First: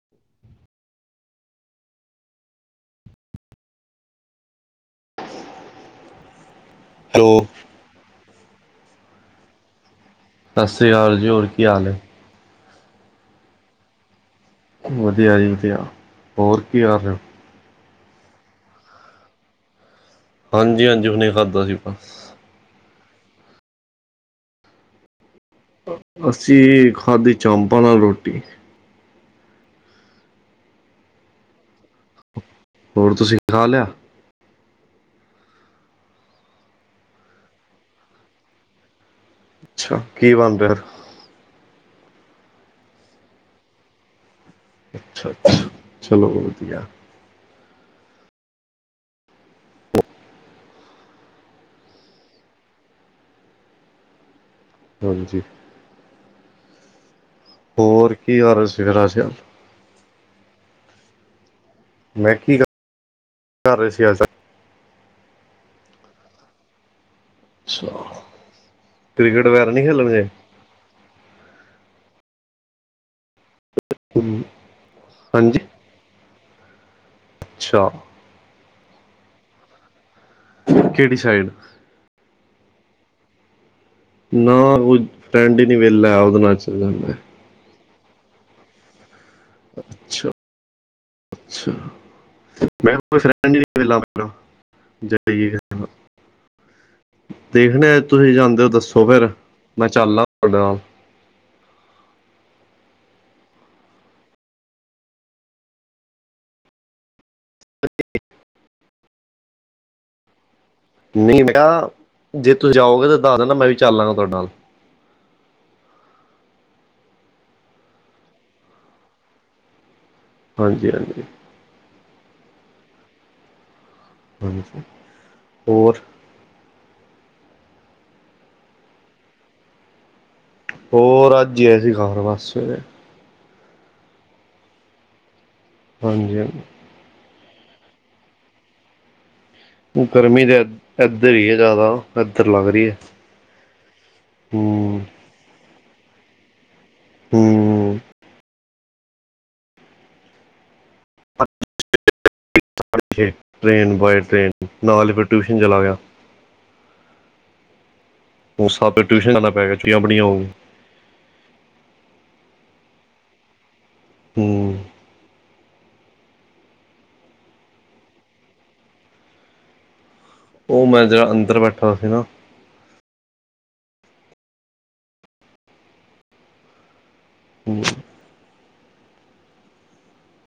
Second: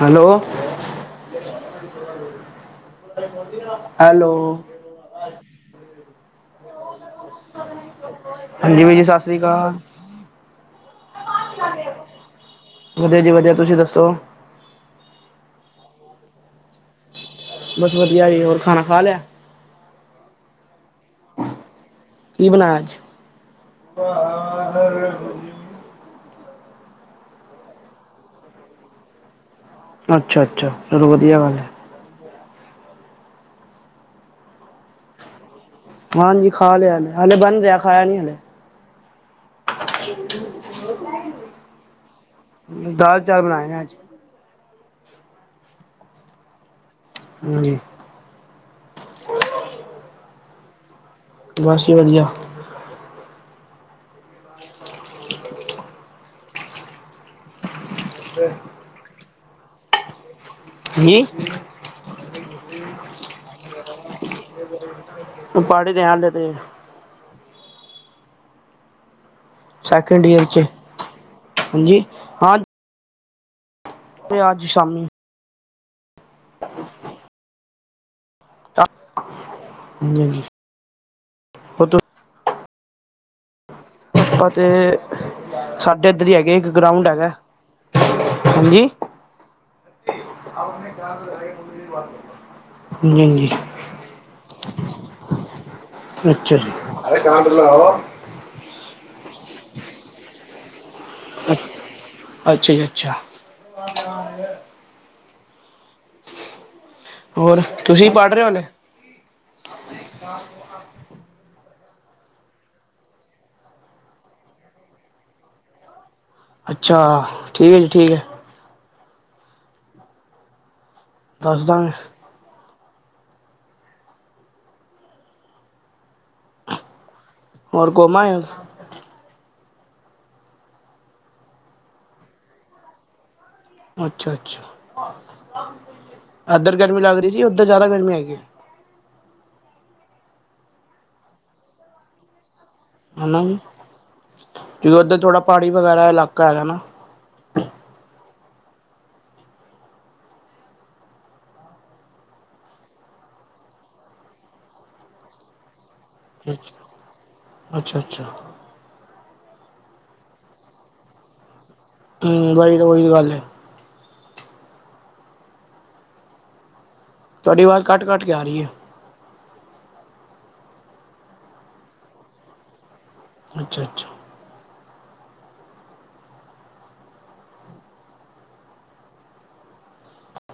Hello! Hello! Hello! ਹਾਂਜੀ, ਵੀਰ ਜੀ ਸਤਿ ਸ੍ਰੀ ਅਕਾਲ। ਸਤਿ ਸ਼੍ਰੀ ਅਕਾਲ ਜੀ ਹੋਰ ਕੀ ਹਾਲ ਹੈ? ਵਧੀਆ ਜੀ ਵਧੀਆ ਤੁਸੀਂ ਦੱਸੋ? ਵਧੀਆ ਜੀ ਵਧੀਆ ਹੋਰ ਕੀ ਕਰ ਰਹੇ ਹੋ? ਬਸ ਵਧੀਆ ਜੀ ਹੋਰ ਖਾਣਾ ਖਾ ਲਿਆ। ਹਾਂਜੀ-ਹਾਂਜੀ, ਹੁਣੇ ਖਾਦਾ ਸੀ ਆਪਾਂ। ਕੀ ਬਣਾਇਆ ਅੱਜ? ਅਸੀਂ ਖਾਦੀ ਚਾਪਾਂ ਨਾਲ ਰੋਟੀ। ਅੱਛਾ-ਅੱਛਾ, ਚਲੋ ਵਧੀਆ ਗੱਲ ਹੈ। ਹੋਰ ਤੁਸੀਂ ਖਾ ਲਿਆ? ਹਾਂਜੀ ਖਾ ਲਿਆ ਹਲੇ, ਹਲੇ ਬਨ ਰਿਹਾ ਖਾਇਆ ਨਹੀਂ ਹਲੇ। ਅੱਛਾ ਕੀ ਬਣ ਰਿਹਾ ਦਾਲ-ਚਾਵਲ ਬਣਾਏ ਨੇਂ ਅੱਜ। ਅੱਛਾ-ਅੱਛਾ, ਚਲੋ ਵਧੀਆ। ਹਾਂਜੀ। ਹੋਰ ਬਸ ਜੀ ਵਧੀਆ। ਹਾਂਜੀ। ਹੋਰ ਕੀ ਕਰ ਰਹੇ ਹੋ, ਤੁਸੀ ਅੱਜ-ਕਲ? ਕੀ? ਮੈਂ ਕੀ ਕਰ ਕਰ ਰਹੇ ਸੀ ਐਸਾ? ਪੜ੍ਹ ਰਿਹਾ ਹਲੇ ਤੇ। ਅੱਛਾ। ਕਿਕ੍ਰਟ ਵੈਗਰਾ ਸੈਕਿੰਡ ਏਅਰ ਚ, ਹਾਂਜੀ। ਤੇ ਅੱਜ ਸ਼ਾਮੀ। ਹਾਂਜੀ। [inaudible] ਅੱਛਾ। ਹਾਂਜੀ- ਹਾਂਜੀ। ਕਿਹੜੀ ਸਾਈਡ? ਨਾ ਕੋਈ ਫਰੈਂਡ ਹੀ ਨਹੀਂ ਸਾਡੇ ਵਿਹਲਾ ਇੱਧਰ ਹੀ ਉਹਦੇ ਨਾਲ ਹੈਗੇ ਇੱਕ ਚੱਲ ਗਰਾਊਂਡ ਜਾਂਦਾ ਹੈਗਾ। ਹਾਂਜੀ। [inaudible] ਅੱਛਾ ਅੱਛਾ ਮੈਂ ਕੋਈ ਹਾਂਜੀ-ਹਾਂਜੀ ਸਹਿਣ [inaudible] ਨੀੇਾਂਲ ਜਦੲਈ ਅੱਛਾ ਦੇਖਣਾ ਜੀ। ਤੁਸੀਂ ਜਾਂਦੇ ਹੋ ਦੱਸੋ ਫੇਰ। ਮੈਂ ਚੱਲਦਾ ਆ ਤੁਹਾਡੇ ਨਾਲ ਅੱ, ਅੱਛਾ ਜੀ, ਅੱਛਾ। [unintelligible] ਹੋਰ ਤੁਸੀਂ ਪੜ੍ਹ ਰਹੇ ਹੋ ਹਲੇ? ਨਹੀਂ ਬੇਟਾ। ਜੇ ਤੁਸੀਂ ਜਾਓਗੇ ਤੇ ਦੱਸ ਦੇਣਾ। ਮੈਂ ਵੀ ਚੱਲ ਲਾਂਗਾ ਤੁਹਾਡੇ ਨਾਲ ਅੱਛਾ। ਠੀਕ ਹੈ ਜੀ, ਠੀਕ ਹੈ। ਹਾਂਜੀ- ਹਾਂਜੀ। ਦੱਸ ਦਾਗੇ। ਹਾਂਜੀ। ਹੋਰ ਹੋਰ ਘੁੰਮ ਆਏ ਓ? ਹੋਰ ਅੱਜ ਹੀ ਆ ਸੀ। ਘਰ ਬਸ ਸਵੇਰੇ ਅੱਛਾ- ਅੱਛਾ। ਹਾਂਜੀ- ਹਾਂਜੀ। ਇੱਧਰ ਗਰਮੀ ਲੱਗ ਰਹੀ ਸੀ। ਉਧਰ ਜ਼ਿਆਦਾ ਗਰਮੀ ਹੈਗੀ ਹੈ। ਗਰਮੀ ਤਾਂ ਇੱਧਰ ਹੀ ਹੈ ਜ਼ਿਆਦਾ। ਇੱਧਰ ਲੱਗ ਰਹੀ ਹੈ। ਹਨਾ। ਹੂੰ ਉੱਧਰ ਥੋੜਾ ਪਹਾੜੀ ਵਗੈਰਾ ਇਲਾਕਾ ਹੈ ਨਾ ਹੂ ਸਾਢੇ ਛੇ ਟ੍ਰੇਨ ਬਾਏ ਟ੍ਰਰੇਨ ਨਾਲ ਹੀ ਫਿਰ ਟਿਊਸ਼ਨ ਚਲਾ ਗਿਆ। ਅੱਛਾ, ਅੱਛਾ-ਅੱਛਾ। ਉਹ ਸਭ ਟਿਊਸ਼ਨ ਜਾਣਾ ਪੈ ਗਿਆ। ਛੁੱਟੀਆਂ ਬੜੀਆਂ ਹੋਊ ਹੂ ਵਾਹੀ ਤਾਂ ਉਹੀ ਤਾਂ ਗੱਲ ਹੈ। ਹੂ ਤੁਹਾਡੀ ਆਵਾਜ਼ ਕੱਟ- ਕੱਟ ਕੇ ਆ ਰਹੀ ਹੈ। ਉਹ ਮੈਂ ਜਿਹੜਾ ਅੰਦਰ ਬੈਠਾ ਸੀ। ਨਾ ਅੱਛਾ -ਅੱਛਾ। ਹੂ